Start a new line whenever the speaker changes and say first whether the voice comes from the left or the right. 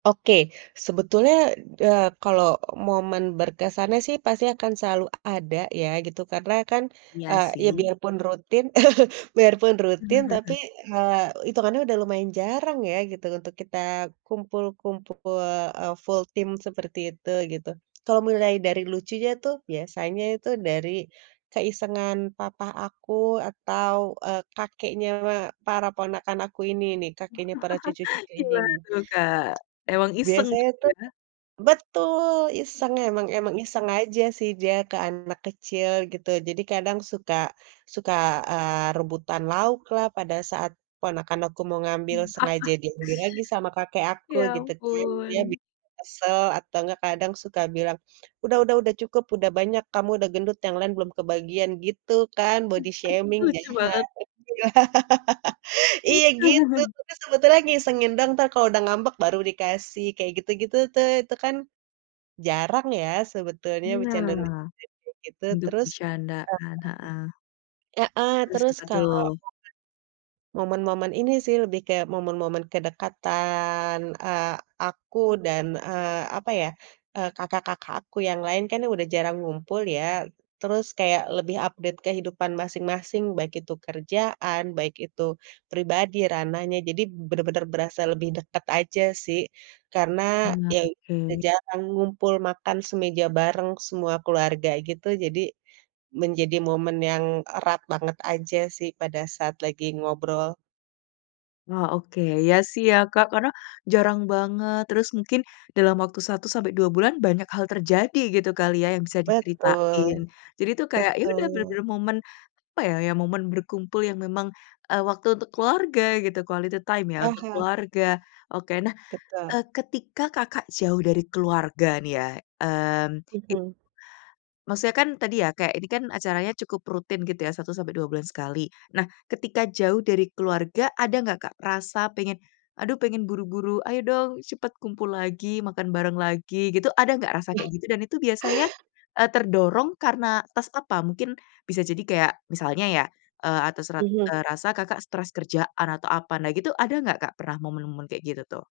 right: Oke sebetulnya, eee, kalau momen berkesannya sih pasti akan selalu ada ya gitu. Karena kan,
left: Iya
right: eee, ya
left: sih.
right: biarpun rutin biarpun rutin, tapi, eee, hitungannya udah lumayan jarang ya gitu untuk kita kumpul-kumpul, eee, full team seperti itu gitu. Kalau mulai dari lucunya tuh biasanya itu dari keisengan papa aku atau, eee, kakeknya para ponakan aku ini nih, kakeknya para cucu-cucu ini
left: Gimana
right: nih.
left: tuh Kak, emang iseng
right: Biasanya
left: gitu
right: tuh
left: ya?
right: betul! Iseng. Emang emang iseng aja sih dia ke anak kecil gitu. Jadi kadang suka suka, eee, rebutan lauklah pada saat ponakan aku mau ngambil,
left: Mmm
right: sengaja diambil lagi sama kakek aku
left: Ya
right: gitu kan. Dia
left: ampun.
right: bikin kesel. Atau nggak kadang suka bilang, “Udah udah udah cukup, udah banyak, kamu udah gendut, yang lain belum kebagian,” gitu kan. Body shaming,
left: Lucu banget.
right: jahat.
left: Mmm.
right: Iya gitu, tapi sebetulnya ngisengin doang entar kalau udah ngambek baru dikasih, kayak gitu-gitu tuh. Itu kan jarang ya sebetulnya becanda-becanda
left: Nah,
right: [unintelligible] gitu.
left: untuk
right: Terus
left: bercandaan, heeh.
right: heeh.
left: Terus
right: Terus
left: apa
right: kalau
left: tuh?
right: momen momen-momen ini sih lebih ke momen-momen kedekatan, eee, aku dan, eee, apa ya, eee, kakak-kakak aku yang lain kan udah jarang ngumpul ya. Terus kayak lebih update kehidupan masing-masing, baik itu kerjaan, baik itu pribadi ranahnya. Jadi benar-benar berasa lebih deket aja sih, karena
left: Iya,
right: ya udah
left: oke.
right: jarang ngumpul makan semeja bareng semua keluarga gitu. Jadi menjadi momen yang erat banget aja sih pada saat lagi ngobrol.
left: Oh, oke. Ya sih ya, Kak, karena jarang banget. Terus mungkin dalam waktu 1 sampai 2 bulan banyak hal terjadi gitu kali ya yang bisa diceritain.
right: Betul,
left: Jadi tuh kayak ya udah
right: betul.
left: bener-bener momen, apa ya, ya momen berkumpul yang memang, eee, waktu untuk keluarga gitu. Quality time ya
right: Ah
left: untuk
right: hah.
left: keluarga. Oke, nah,
right: Betul.
left: eee, ketika Kakak jauh dari keluarga nih ya, mmm, it
right: Mhm.
left: Maksudnya kan tadi ya, kayak ini kan acaranya cukup rutin gitu ya, 1 sampai 2 bulan sekali. Nah ketika jauh dari keluarga ada enggak, Kak, rasa pengen, “Aduh pengen buru-buru, ayo dong cepet kumpul lagi, makan bareng lagi,” gitu? Ada enggak rasa kayak
right: Ah.
left: gitu? Dan itu biasanya, eee, terdorong karena atas apa? Mungkin bisa jadi kayak, misalnya ya, eee, atas rat
right: Mhm.
left: eee, rasa Kakak stres kerjaan atau apa. Nah gitu, ada nggak pernah momen-momen kayak gitu tuh?